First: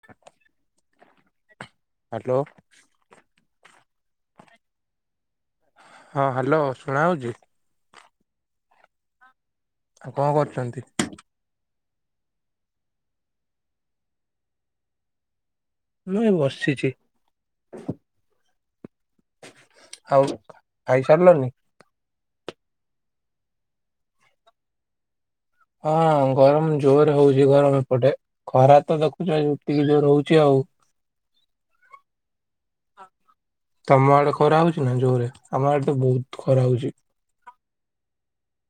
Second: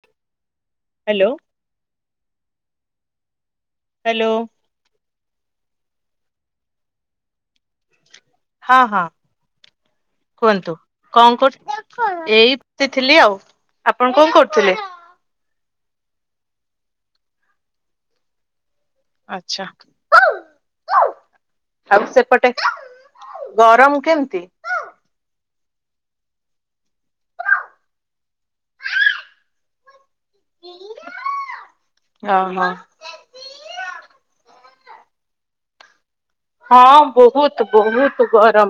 [unintelligible] Hello. Hello. Hello. ହଁ hello ଶୁଣା ଯାଉଚି। ହଁ, ହଁ। ଆଉ କଣ କୁହନ୍ତୁ କରୁଚନ୍ତି? କଣ କରୁଚନ୍ତି? ଏଇ ବସିଥିଲି ଆଉ। ଆପଣ କଣ କରୁଥିଲେ? ମୁଁ ଏ ବସିଚି। ଆଛା। ଆଉ ଖାଇସାରିଲନି ଆଉ ସେପଟେ ଗରମ କେମିତି? ହଁ ଗରମ ଜୋର ହଉଚି ଗରମ ଏପଟେ, ଖରା ତ ଦେଖୁଚ, ଯୋଉ ଯେତିକି ଯୋର ହଉଚି ଆଉ। ଓହୋ। ତମ ଆଡେ ଖରା ହଉଚି ନା ଜୋରରେ? ଆମ ଆଡେ ତ ବହୁତ। ଖରା ହଉଛି ହଁ ବହୁତ୍ ବହୁତ୍ ଗରମ।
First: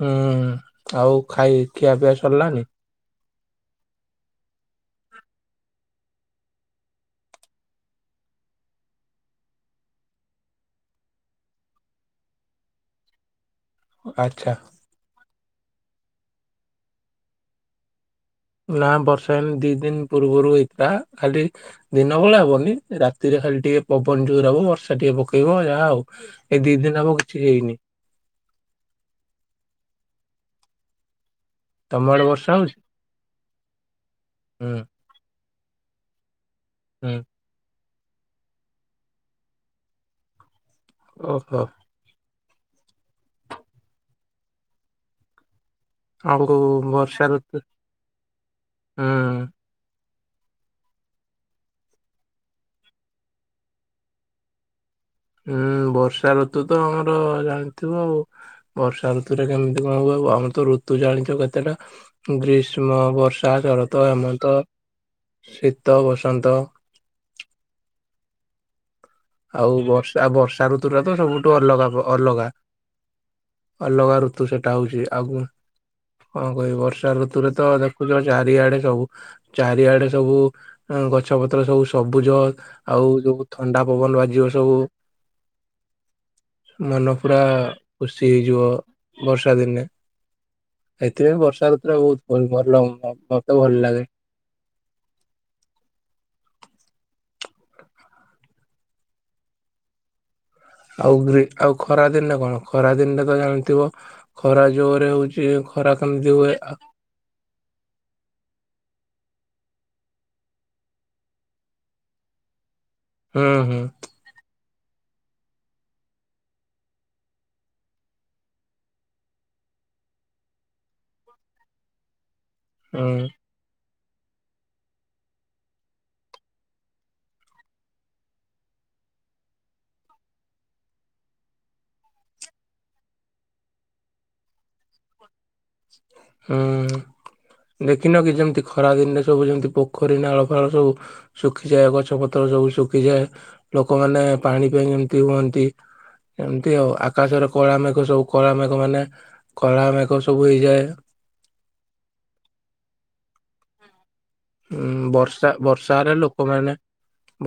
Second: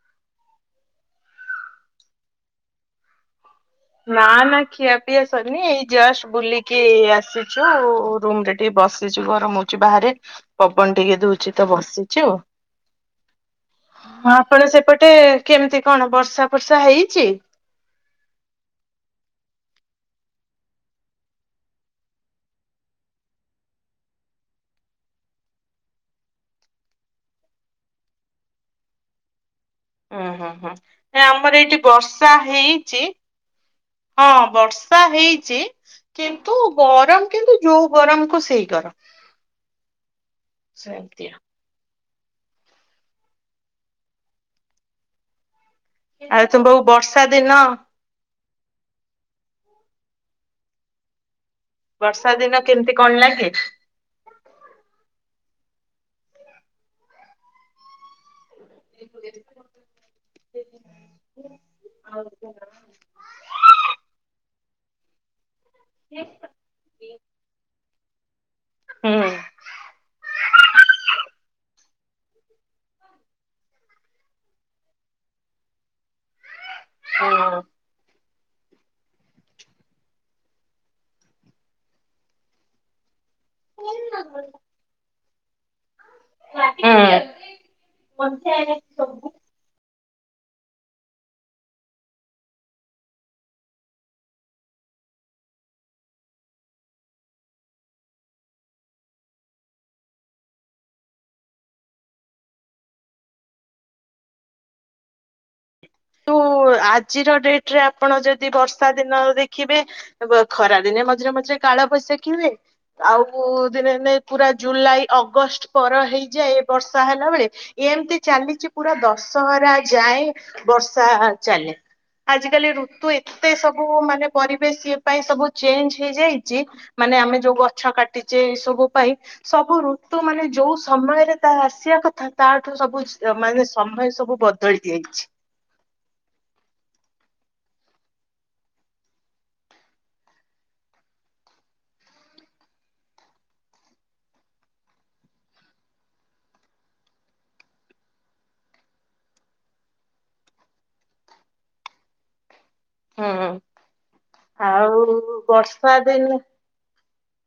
ହୁଁ ଆଉ ଖାଇ ଖିଆ ପିଆ ସରିଲାଣି? ନା, ନା ଖିଆ ପିଆ ସରିନି। ଏଇ ଜଷ୍ଟ ବୁଲିକି ଆସିଚୁ ରୁମରେ। ଏ ବସିଚୁ ଗରମ ହଉଚି ବାହାରେ। ପବନ ଟିକେ ଦଉଚି ତ ବସିଚୁ। [unintelligible] ହଁ ଆଚ୍ଛା ଆପଣ ସେପଟେ କେମିତି କଣ, ବର୍ଷା ଫର୍ଷା ହେଇଚି? ନା ବର୍ଷା ହେଇନି ଦିଇ ଦିନି ପୂର୍ବରୁ ହେଇଥିଲା। ଖାଲି ଦିନ ବଳା ହବନି ରାତିରେ ଖାଲି ଟିକେ ପବନ ଜୋର ହବ। ବର୍ଷା ଟିକେ ପକେଇବ ଯାହା ଆଉ। ଏଇ ଦି ଦିନ ହବ କିଛି ହେଇନି। ହୁଁ ହୁଁ ହୁଁ ନାଇ ଆମର ଏଇଠି ତମ ଆଡେ ବର୍ଷା ହଉଛି ହେଇଚି, ହଁ ହୁଁ ବର୍ଷା ହଇଚି, କିନ୍ତୁ ହୁଁ ଗରମ କିନ୍ତୁ ଯୋଉ ଗରମ କୁ ସେଇ ଗରମ, ସେମ୍ ତି ଆଉ। ହୋ ଆଉ ଆମକୁ ତୁମକୁ ବର୍ଷା ଦିନ ଋତୁ। ହୁଁ। ବର୍ଷା ଦିନ କେମିତି କଣ ଲାଗେ? ଉଁ ବର୍ଷା ଋତୁ ତ ଆମର ଜାଣିଥିବ ଆଉ। ବର୍ଷା ଋତୁରେ କେମିତି କଣ ହୁଏ, ଆମର ତ ଋତୁ ଜାଣିଚ, କେତେଟା? ଗ୍ରୀଷ୍ମ, ବର୍ଷା, ଶରତ, ହେମନ୍ତ, ଶୀତ, ବସନ୍ତ। ହୁଁ। ଆଉ ବର୍ଷା ବର୍ଷା ଋତୁୁର ତ ସବୁଠୁ ଅଲଗା, ଅଲଗା। ଅଲଗା ଋତୁ ସେଟା ହଉଚି, ଆଉ କଣ କହିବି ବର୍ଷା ଋତୁରେ ତ ପୁରା ଚାରିଆଡେ ସବୁ ଚାରିଆଡେ ସବୁ ଗଛ ପତ୍ର ସବୁ ସବୁଜ ଆଉ ଯୋଉ ଥ ପବନ ବାଜିବ ସବୁ। ହୁଁ ମନ ହୁଁ। ପୁରା ଖୁସି ହେଇଯିବ ବର୍ଷା ଦିନେ। ଏଥିରେ ବି ବର୍ଷା ଋତୁୁର ବହୁତ ଭଲ ମତେ ଭଲ ଲାଗେ। ଆଉ ଗ୍ରି ଆଉ ଖରା ଦିନରେ କଣ? ଖରା ଦିନରେ ବି ତ ଜାଣିଥିବ ଖରା ଜୋରେ ହଉଚି। ଖରା ତ [unintelligible] ହୁଏ। କିନ୍ତୁ ଆ ଆଜିର ଡେଟ ରେ ଆପଣ ଯଦି ବର୍ଷା ଦିନ ଦେଖିବେ ବ ଖରା ଦିନେ ମଝିରେ ମଝିରେ କାଳ ବଇଶାଖି ହୁଏ ଆଉ ହୁଁ ହୁଁ ଦିନେ ଦିନେ ପୁରା ଜୁଲାଇ ଅଗଷ୍ଟ ପର ହେଇଯାଏ ବର୍ଷା ହେଲା ବେଳେ। ଏମତି ଚାଲିଚି ପୁରା ଦଶହରା ଯାଏ ବର୍ଷା ଚାଲେ ଆଜିକାଲି ଋତୁ ହୁଁ ଏତ ତେ ସବୁ ମାନେ ପରିବେଶ ଇଏ ପାଇଁ ସବୁ ଚେଞ୍ଜ ହେଇଯାଇଚି ମାନେ ଆମେ ଯୋଉ ଗଛ କାଟିଚେ ଏଇ ସବୁ ପାଇଁ ସବୁ ଋତୁ ମାନେ ଯୋଉ ସମୟରେ ତା ଆସିବା କଥା ତାଠୁ ସବୁ ମାନେ ସମୟ ସବୁ ବଦ ଦଳି ଯାଇଛି। ହୁଁ ଦେଖିନ କି ଯେମତି ଖରା ଦିନରେ ସବୁ ଯେମିତି ପୋଖରୀ ନାଳ ଫାଳ ସବୁ ଶୁଖିଯାଏ ଗଛ ପତ୍ର ସବୁ ଶୁଖିଯାଏ। ଲୋକମାନେ ପାଣି ପାଇଁ କେମିତି ହୁଅନ୍ତି। ଏମିତି ଆଉ ଆକାଶରେ କଳାମେଘ ସବୁ କଳାମେଘ ମାନେ କଳା ମେଘ ସବୁ ହେଇଯାଏ। ହୁଁ। ହୁଁ ଆଉ ବର୍ଷା ବର୍ଷାରେ ଦିନେ ଲୋକମାନେ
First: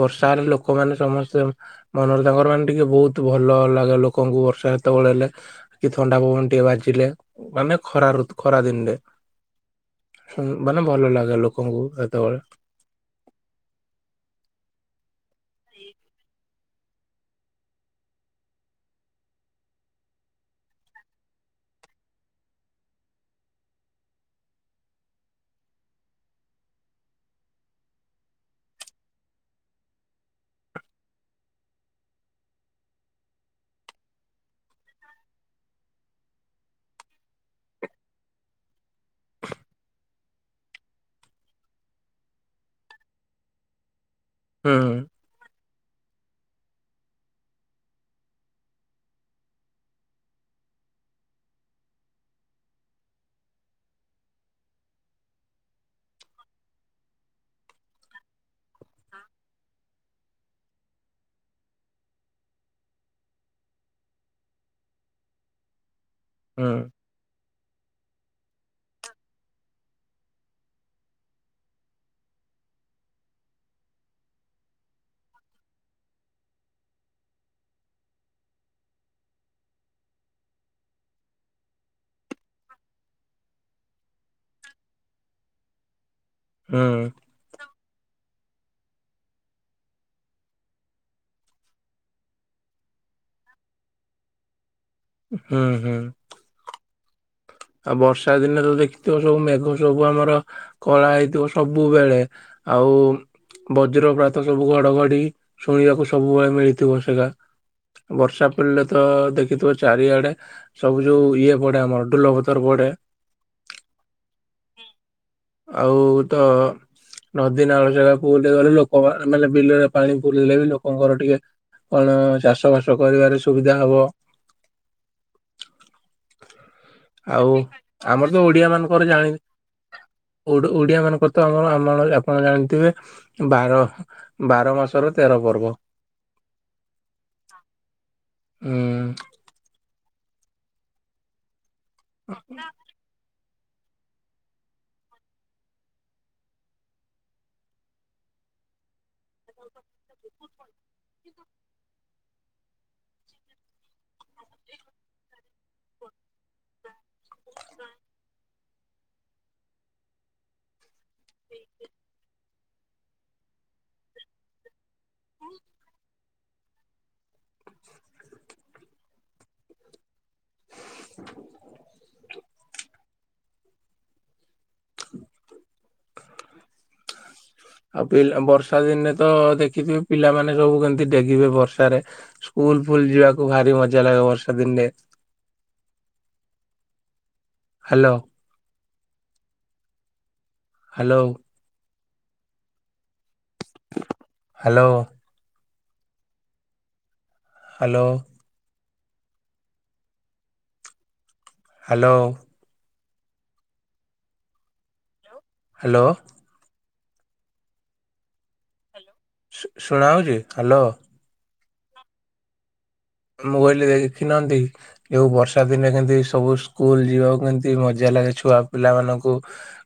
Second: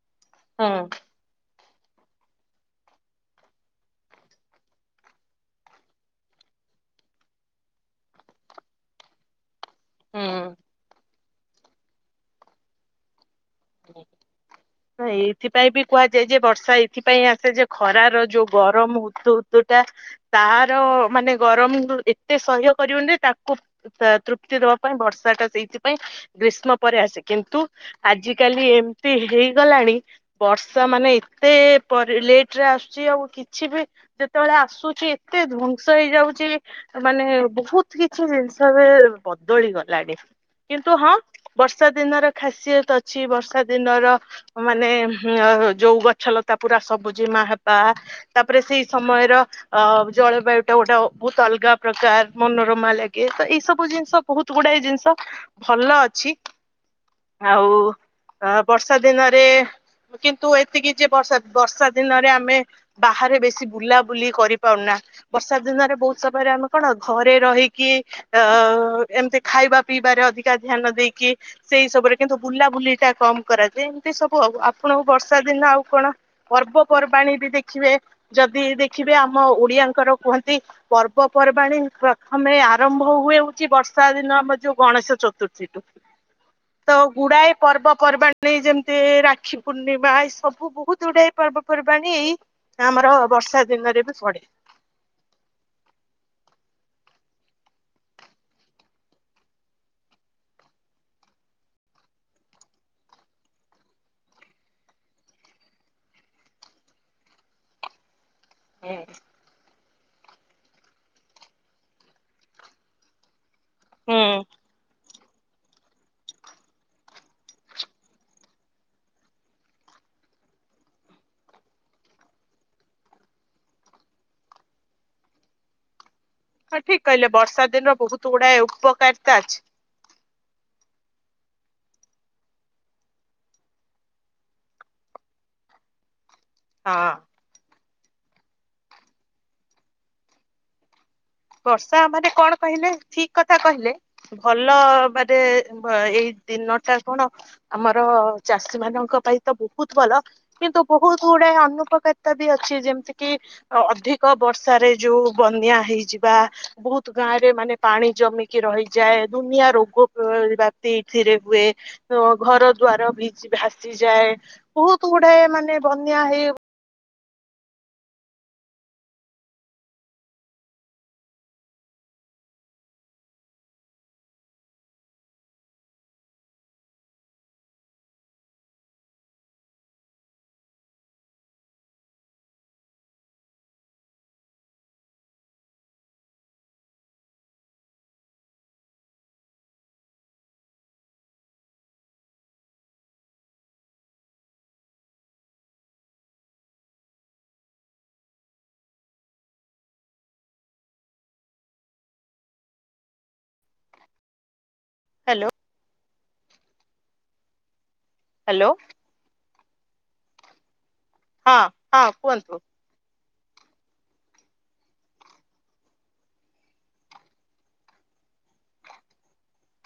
ବର୍ଷାରେ ହୁଁ ଲୋକମାନେ ସମସ୍ତେ ମନରେ ତାଙ୍କର ମାନେ ଟିକେ ବହୁତ ଭଲ ଲାଗେ ଲୋକଙ୍କୁ ବର୍ଷା ଯେତେବେଳେ ହେଲେ। କି ଥଣ୍ଡା ପବନ ଟିକେ ବାଜିଲେ। ମାନେ ଖରା ଋତୁ ଖରା ଦିନରେ। ସୁ ହୁଁ। ମାନେ ଭଲ ଲାଗେ ଲୋକଙ୍କୁ ସେତେବେଳେ। ହଁ ଏଇଥିପାଇଁ ବି କୁହାଯାଏ ଯେ ବର୍ଷା ଏଇ ଥିପାଇଁ ଆସେ ଯେ ଖରାର ଯୋଉ ଗରମ ହୁତୁ ହୁତୁ ଟା ତାର ମାନେ ଗରମରୁ ଏତେ ସହ୍ୟ କରିବନି ଯେ ତାକୁ ତା ତୃପ୍ତି ଦବା ପାଇଁ ବର୍ଷା ଟା ସେଇଥିପାଇଁ ଗ୍ରୀଷ୍ମ ପରେ ଆସେ କିନ୍ତୁ ଆଜି କାଲି ଏମିତି ହେଇଗଲାଣି ବର୍ଷା ମାନେ ଏତେ ପରେ ଲେଟ ରେ ଆସୁଚି ଆଉ କେ କିଛି ବି ଯେତେବେଳେ ଆସୁଚି ଏତେ ଧ୍ଵଂସ ହେଇଯାଉଚି ମାନେ ବହୁତ କିଛି ଜିନିଷ ଏବେ ବଦଳି ଗଲାଣି। କିନ୍ତୁ ହଁ ବର୍ଷା ଦିନର ଖାସିୟତ ଅଛି। ବର୍ଷା ଦିନର ହୁଁ ମାନେ ଯୋଉ ଗଛ ଲତା ପୁରା ସବୁଜିମା ହବା, ତାପରେ ସେଇ ସମୟର ଅ ଜଳବାୟୁ ଟା ଗୋଟେ ବହୁତ ଅଲଗା ପ୍ରକାର ମନୋରମା ଲାଗେ। ତ ଏଇ ସବୁ ଜିନିଷ ବହୁତ ଗୁଡାଏ ଜିନିଷ ଭଲ ଅଛି। ଆଉ ଅ ବର୍ଷା ଦିନରେ କିନ୍ତୁ ଏତିକି ଯେ ବର୍ଷା ବର୍ଷା ଦିନରେ ଆମେ ବାହାରେ ବେଶି ବୁଲା ବୁଲି କରିପାରୁନା। ବର୍ଷା ଦିନରେ ବହୁତ ସମୟରେ ହୁଁ ଆମେ କଣ ଘରେ ରହିକି ଅ ଏମିତି ଖାଇବା ପିଇବାରେ ଅଧିକା ଧ୍ୟାନ ଦେଇକି ସେଇ ସବୁରେ କିନ୍ତୁ ବୁଲା ବୁଲି ଟା କମ କରାଯାଏ ଏମିତି ସବୁ ଆଉ। ଆପଣଙ୍କୁ ବର୍ଷା ଦିନ ଆଉ କଣ ପର୍ବପର୍ବାଣୀ ବି ଦେଖିବେ ଯଦି ଦେଖିବେ ଆମ ଓଡିଆଙ୍କର କୁହନ୍ତି ପର୍ବପର୍ବାଣିୀ ପ୍ରଥମେ ଆରମ୍ଭ ହୁଏ ହଉଚି ବର୍ଷା ଦିନ ଆମର ଯୋଉ ଗଣେଶ ଚତୁର୍ଥୀ। ତ ହୁଁ ଗୁଡ଼ାଏ ପର୍ବ ପର୍ବାଣି ଯେମିତି ରାକ୍ଷୀ ପୂର୍ଣ୍ଣିମା ଏଇ ସବୁ ବହୁତ ଗୁଡାଏ ପର୍ବପର୍ବାଣି ଏଇ ଆମର ବର୍ଷା ଦିନରେ ବି ପଡେ। ହୁଁ ହୁଁ। ଆଉ ବର୍ଷା ଦିନେ ତ ଦେଖିଥିବ ସବୁ ମେଘ ସବୁ ଆମର କଳା ହେଇଥିବ ସବୁବେଳେ। ଆଉ ବଜ୍ର ପ୍ରାତ ସବୁ ଘଡଘଡି ଶୁଣିବାକୁ ସବୁବେଳେ ମିଳିଥିବ ସେଟା। ବର୍ଷା। ପୁଲେ ହୁଁ। ତ ଦେଖିଥିବ ଚାରିଆଡେ ସବୁ ଯୋଉ ଇଏ ପଡେ ଆମର ଡୋଲ ଭତର୍ ପଡେ। ହୁଁ। ଆଉ ତ ନଦୀ ନାଳ ଜାଗାକୁ ବୁଲି ଗଲେ ଲୋକ ମା ମାନେ ବିଲେରେ ପାଣି ବୁଲିଲେ ବି ଲୋକଙ୍କର ଟିକେ କଣ ଚାଷବାସ କରିବାରେ ସୁବିଧା ହବ? ହଁ ଠିକ କହିଲେ ଆଉ ବର୍ଷା ଦିନର ଆମର ବହୁତ ତ ଗୁଡାଏ ଓଡିଆ ମାନଙ୍କର ଜାଣି ଉପକାରିତା ଅଛି ଓଡ ଓଡିଆ ମାନଙ୍କର ତ ଆମର ଆମଳ ଆପଣ ଜାଣିଥିବେ ବାର ବାର ମାସର ତେର ପର୍ବ। ହଁ। ହୁଁ। ବର୍ଷା ମାନେ କଣ କହିଲେ ଠିକ୍ କଥା କହିଲେ। ଭଲ ବାଦେ ଭ ଏହି ଦିନ ଟା କଣ? ଆମର ଚାଷୀ ମାନଙ୍କ ପାଇ ତ ବହୁତ ଭଲ। କିନ୍ତୁ ବହୁତ ଗୁଡାଏ ଅନୁପକାର୍‌ତା ବି ଅଛି ଯେମ୍‌ତି କି ଅ ଅଧିକ ବର୍ଷାରେ ଯୋଉ ବନ୍ୟା ହେଇଯି ବା ବହୁତ ଗାଁ ରେ ମାନେ ପାଣି ଜମିକି ରହିଯାଏ ଦୁନିଆ ରୋଗ ପ୍ରରିବା ତେଇଥିରେ ହୁଏ ତ ଘର ଦ୍ଵାର ଭିଜି ଭାସିଯାଏ। ବହୁତ ଗୁଡ଼ାଏ ମାନେ ବନ୍ୟା ହେଇ ଆଉ ପିଲ୍‌ବର୍ଷା ଦିନେ ତ ଦେଖିଥିବେ ପିଲାମାନେ ସବୁ କେମ୍ ତି ଡେଗିବେ ବର୍ଷାରେ। ସ୍କୁଲ ଫୁଲ ଯିଆକୁ ଭାରି ମଜା ଲାଗେ ବର୍ଷା ଦିନ୍‌ରେ hello. Hello. Hello. Hello. Hello. Hello. Hello. Hello. ଶୁଣା ଯାଉଚି ହାଲୋ। ହଁ ହଁ କୁହନ୍ତୁ। ମୋବାଇଲ୍ ରେ ଯାଇ ଦେଖି ନାହାନ୍ତି? ଯୋଉ ବର୍ଷା ଦିନେ କେମତି ସବୁ ସ୍କୁଲ ଯିବାକୁ କେମତି ମଜା ଲାଗେ ଛୁଆ ପିଲାମାନଙ୍କୁ।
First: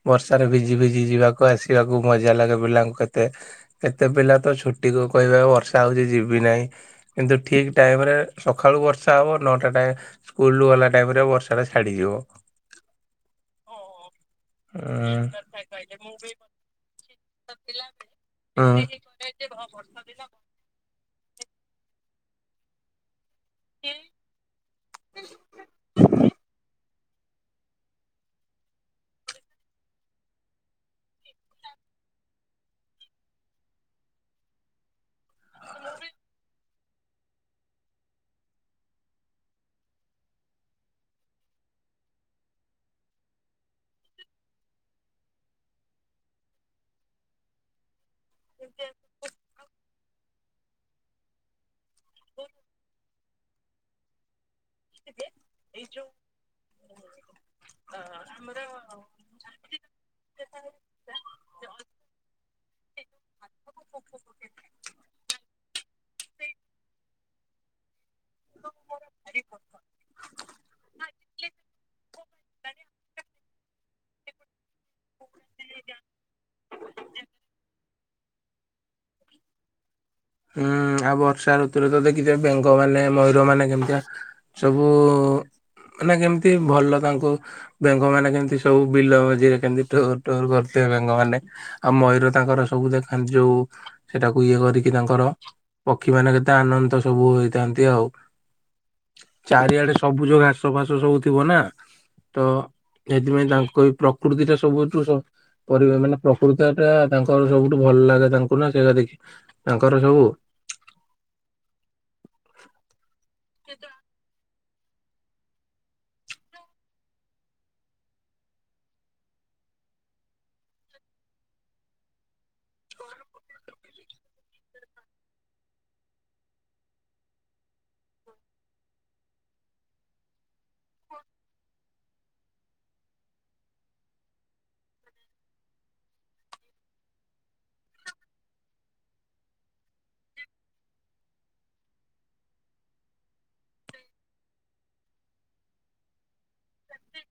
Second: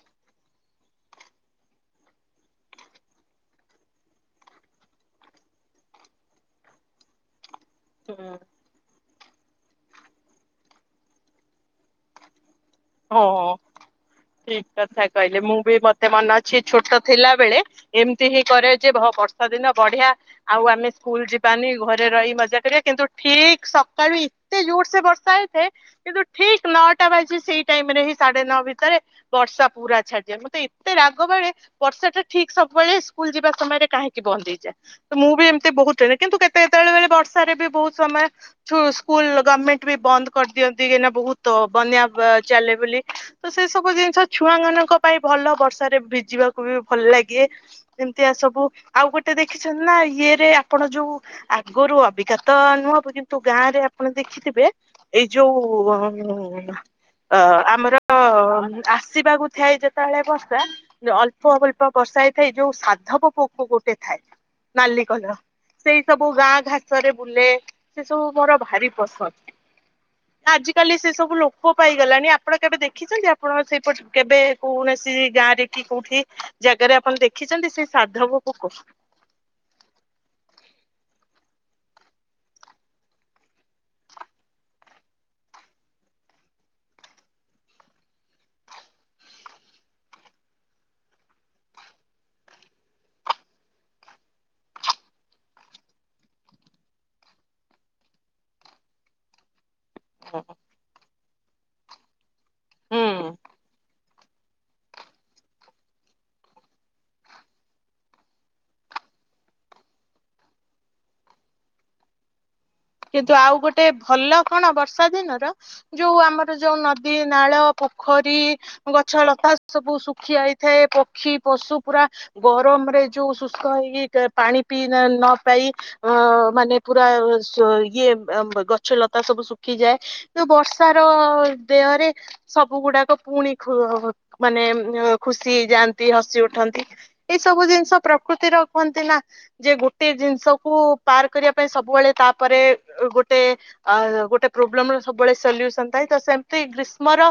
ବର୍ଷାରେ ଭିଜି ଭିଜି ଯିବାକୁ ଆସିବାକୁ ମଜା ଲାଗେ ପିଲାଙ୍କୁ କେତେ। କେତେ ପିଲା ତ ଛୁଟିକୁ କହିବେ ବର୍ଷା ହଉଛି ଯିବି ନାହିଁ କିନ୍ତୁ ଠିକ୍ ଟାଇମ୍ ରେ ସଖାଳୁ ବର୍ଷା ହବ ନଅଟା ଟା ସ୍କୁଲରୁ ଗଲା ଟାଇମ ରେ ବର୍ଷାଟା ଛାଡିଯିବ। ହଁ ଅଁ ଠିକ୍ କଥା ହୁଁ କହିଲେ ମୁଁ ବି ମତେ ମନ ଅଛି ଛୋଟ ଥିଲା ବେଳେ ଏମ୍‌ତି ହି କରେ ଯେ ଭ ବର୍ଷା ଦିନ ବଢିଆ। ଆଉ ଆମେ ସ୍କୁଲ ଯିବାନି ଘରେ ରହି ମଜା କରିଆ କିନ୍ତୁ ଠିକ୍ ସକାଳୁ ଇତେ ଜୋର ସେ ବର୍ଷା ହେଇଥାଏ କିନ୍ତୁ ଠିକ୍ ନଅଟା ବାଜି ସେଇ ଟାଇମ୍ ରେ ହି ସାଢେ ନଅ ଭିତରେ ବର୍ଷା ପୁରା ଛାଡ଼ିଯିଅ ମତେ ଏତେ ରାଗ ମାଡ଼େ। ବର୍ଷା ଟା ଠିକ୍ ସବ୍‌ବେଳେ ସ୍କୁଲ ଯିବା ସମୟରେ କାହିଁକି ବନ୍ଦ ହେଇଯାଏ? ତ ମୁଁ ବି ଏମ୍ ତି ବହୁତ ଟେଣେ କିନ୍ତୁ କେତେ କେତେବେଳେ ବର୍ଷାରେ ବି ବହୁତ ସମୟ ଠୁ ସ୍କୁଲ ଗଭ୍ ମେଣ୍ଟ ବି ବନ୍ଦ କର୍ ଦିଅନ୍ତି ଏନା ବହୁତ ବନ୍ୟା ବ ଚାଲେ ବୋଲି। ତ ସେ ସବୁ ଜିନିଷ ଛୁଆ ମାନଙ୍କ ପାଇଁ ଭଲ ବର୍ଷାରେ ଭିଜିବାକୁ ବି ଭଲ ଲାଗେ। ଏମତିଆ ସବୁ ଆଉ ଗୋଟେ ଦେଖିଛନ୍ତି ନା ଇଏରେ ଆପଣ ଯୋଉ ଆଗରୁ ଅବିକାତ ନୁହଁ ଅବୁ କିନ୍ତୁ ଗାଁ ରେ ଆପଣ ଦେଖିଥିବେ ଏଇ ଯୋଉ ଅ ହଂ ହଁ ହା ଅ ଆମର ଅ ଆସିବାକୁ ଥାଏ ଯେତବେଳେ ବର୍ଷା ଅଳ୍ପ ଅଳ୍ପ ବର୍ଷା ହେଇଥାଏ ଏ ଯୋଉ ସାଧବ ପୋକ ଗୋଟେ ଥାଏ ନାଲି କଲର୍। ସେଇ ସବୁ ଗାଁ ଘାସ ରେ ବୁଲେ ସେ ସବୁ ମୋର ଭାରି ପସନ୍ଦ। ଆଜ କାଲି ସେ ସବୁ ଲୋକ ପାଇ ଗଲାଣି ଆପଣ କେବେ ଦେଖିଛନ୍ତି ଆପଣ ସେଇପଟେ କେବେ କୌଣେସି ଗାଁ ରେ କି କୋଉଠି ଜାଗାରେ ଆପଣ ଦେଖିଚନ୍ତି ସେଇ ସାଧବ ପୋକ? ହୁଁ ଆଉ ବର୍ଷା ଋତୁରେ ତ ଦେଖିଥିବେ ବେଙ୍ଗମାନେ ମୟୂର ମାନେ କେମତିଆ ସବୁ ମାନେ କେମତି ଭଲ ତାଙ୍କୁ ବେଙ୍ଗ ମାନେ କେମିତି ସବୁ ବିଲ ମଝିରେ କେମତି ଟୋ ଟୋର କରୁଥିବେ ବେଙ୍ଗ ମାନେ ଆଉ ମୟୂର ତାଙ୍କର ସବୁ ଦେଖାନ୍ତି ଯୋଉ ସେଟାକୁ ଇଏ କରିକି ପିଲାଙ୍କର ପକ୍ଷୀମାନେ କେତେ ଆନନ୍ଦ ସବୁ ହୋଇଥାନ୍ତି ଆଉ। ଚାରିଆଡେ ସବୁଜ ଘାସ ଫାସ ସବୁ ଥିବ ନା ତ ହୁଁ। ସେଥିପାଇଁ ତାଙ୍କୁ ଏ ପ୍ର କୁର୍ଦ୍ଦିଟା ସବୁୁଠୁ ସବ୍ ପରେ ଏ ମାନେ ପ୍ରକୃତ ଟା ତାଙ୍କର ସବୁଠୁ ଭଲ ଲାଗେ ତାଙ୍କୁ ନା ସେୟା ଦେଖି ତାଙ୍କର ସବୁ। କିନ୍ତୁ ଆଉ ଗୋଟେ ଭଲ କଣ ବର୍ଷା ଦିନର? ଯୋଉ ଆମର ଯୋଉ ନଦୀ ନାଳ ପୋଖରୀ ଗଛ ଲତା ସବୁ ଶୁଖି ଆଇଥାଏ ପକ୍ଷୀ ପଶୁ ପୁରା ଗରମରେ ଯୋଉ ଶୁଷ୍କ ହେଇକି କ ପାଣି ପିଇ ନାଲ୍ ନ ପାଇ ଅ ମାନେ ପୁରା ଯୋ ଇଏ ଗଛ ଲତା ସବୁ ଶୁଖିଯାଏ ତ ବର୍ଷାର ଦେହରେ ସବୁ ଗୁଡାକ ପୁଣି ଖୁ ଉ ମାନେ ଖୁସି ଏଇ ଯାଆନ୍ତି ହସି ଉଠନ୍ତି। ଏଇ ସବୁ ଜିନିଷ ପ୍ରକୃତିର କୁହନ୍ତି ନା ଯେ ଗୋଟେ ଜିନିଷକୁ ପାର୍ କରିଆ ପାଇଁ ସବୁବଳେ ତାପରେ ଗୋଟେ ଆ ଗୋଟେ ପ୍ରୋବ୍ଲେମ ର ସବୁବେଳେ ସଲ୍ୟୁସନ ଥାଏ ତ ସେମ୍ ସେଇ ଗ୍ରୀଷ୍ମ ର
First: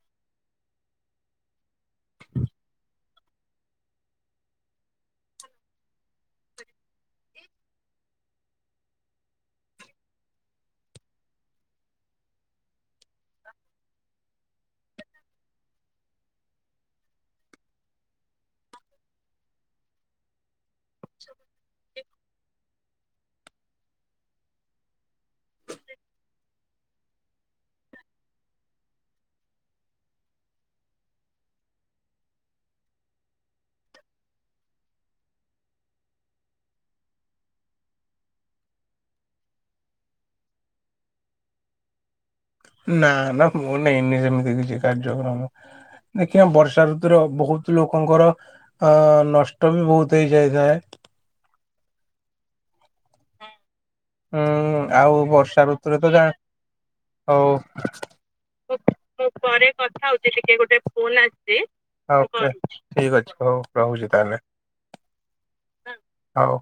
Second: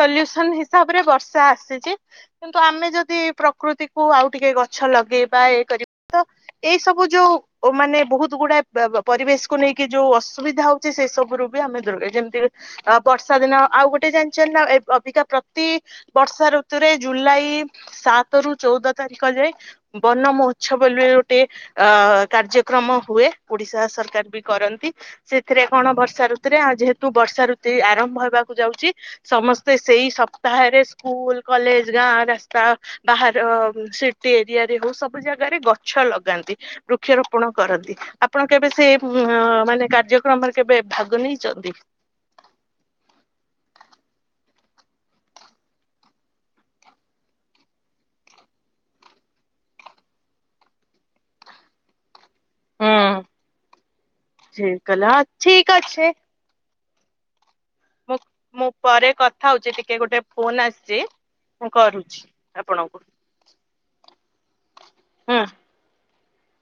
ସଲ୍ୟୁସନ ହିସାବରେ ବର୍ଷା ଆସିଛି। କିନ୍ତୁ ଆମେ ଯଦି ପ୍ରକୃତିକୁୁ ଆଉ ଟିକେ ଗଛ ଲଗେଇବା ଏ କରି ତ ଏଇ ସବୁ ଯୋଉ ଓ ମାନେ ବହୁତ୍ ଗୁଡାଏ ବେ ବ ପରିବେଶକୁ ନେଇକି ଯୋଉ ଅସୁବିଧା ହଉଚି ସେ ସବୁ ରୁ ବି ଆମେ ଦୂରରେ ଯେମତିକି ଅ ବର୍ଷା ଦିନ ଆଉ ଗୋଟେ ଜାଣିଛନ୍ତି ନା ଅବିକା ପ୍ରତି ବର୍ଷା ଋତୁରେ ଜୁଲାଇ ସାତ ରୁ ଚଉଦ ତାରିଖ ଯାଏ ବନମୋହ ଛ ବୋଲି ଗୋଟିଏ ଆ କାର୍ଯ୍ୟକ୍ରମ ହୁଏ ଓଡିଶା ସରକାର ବି କରନ୍ତି। ସେଥିରେ କଣ ବର୍ଷା ଋତୁରେ ଆ ଯେହେତୁ ବର୍ଷା ଋତୁ ଆରମ୍ଭ ହେବାକୁ ଯାଉଚି। ସମସ୍ତେ ସେଇ ସପ୍ତାହେରେ ସ୍କୁଲ କଲେଜ ଗାଁ ରାସ୍ତା ବାହାର ସିଟି ଏରିଆ ରେ ହଉ ସବୁ ଜାଗାରେ ଗଛ ଲଗାନ୍ତି। ବୃକ୍ଷରୋପଣ କରନ୍ତି। ଆପଣ କେବେ? ସେ ମାନେ କାର୍ଯ୍ୟକ୍ରମରେ କେବେ ଭାଗ ନେଇଚନ୍ତି? ନା ନା ମୁଁ ନେଇନି ସେମିତି କିଛି କାର୍ଯ୍ୟକ୍ରମ ଦେଖିଆ ବର୍ଷା ଋତୁୁର ବହୁତ ଲୋକଙ୍କର ଅ ନଷ୍ଟ ବି ବହୁତ୍ ହେଇଯାଇଥାଏ। ହୁଁ ସିଏ ଉଁ କଲେ ହଁ ଆଉ ବର୍ଷା ଠିକ୍ ଋତୁରେ ଅଛି। ତ ଯା ହଉ। ମୁଁ ପରେ ମୁଁ କଥା ପରେ ହଉଛି ଟିକେ କଥା ଗୋଟେ ହଉଚି ଟିକେ ଫୋନ ଗୋଟେ ଆସିଛି ଫୋନ ଆସିଚି, ମୁଁ କରୁଛି ଆପଣଙ୍କୁ ଠିକ ଅଛି ହଉ। ରହୁଚି ତାହେଲେ। ହୁଁ। ହଉ।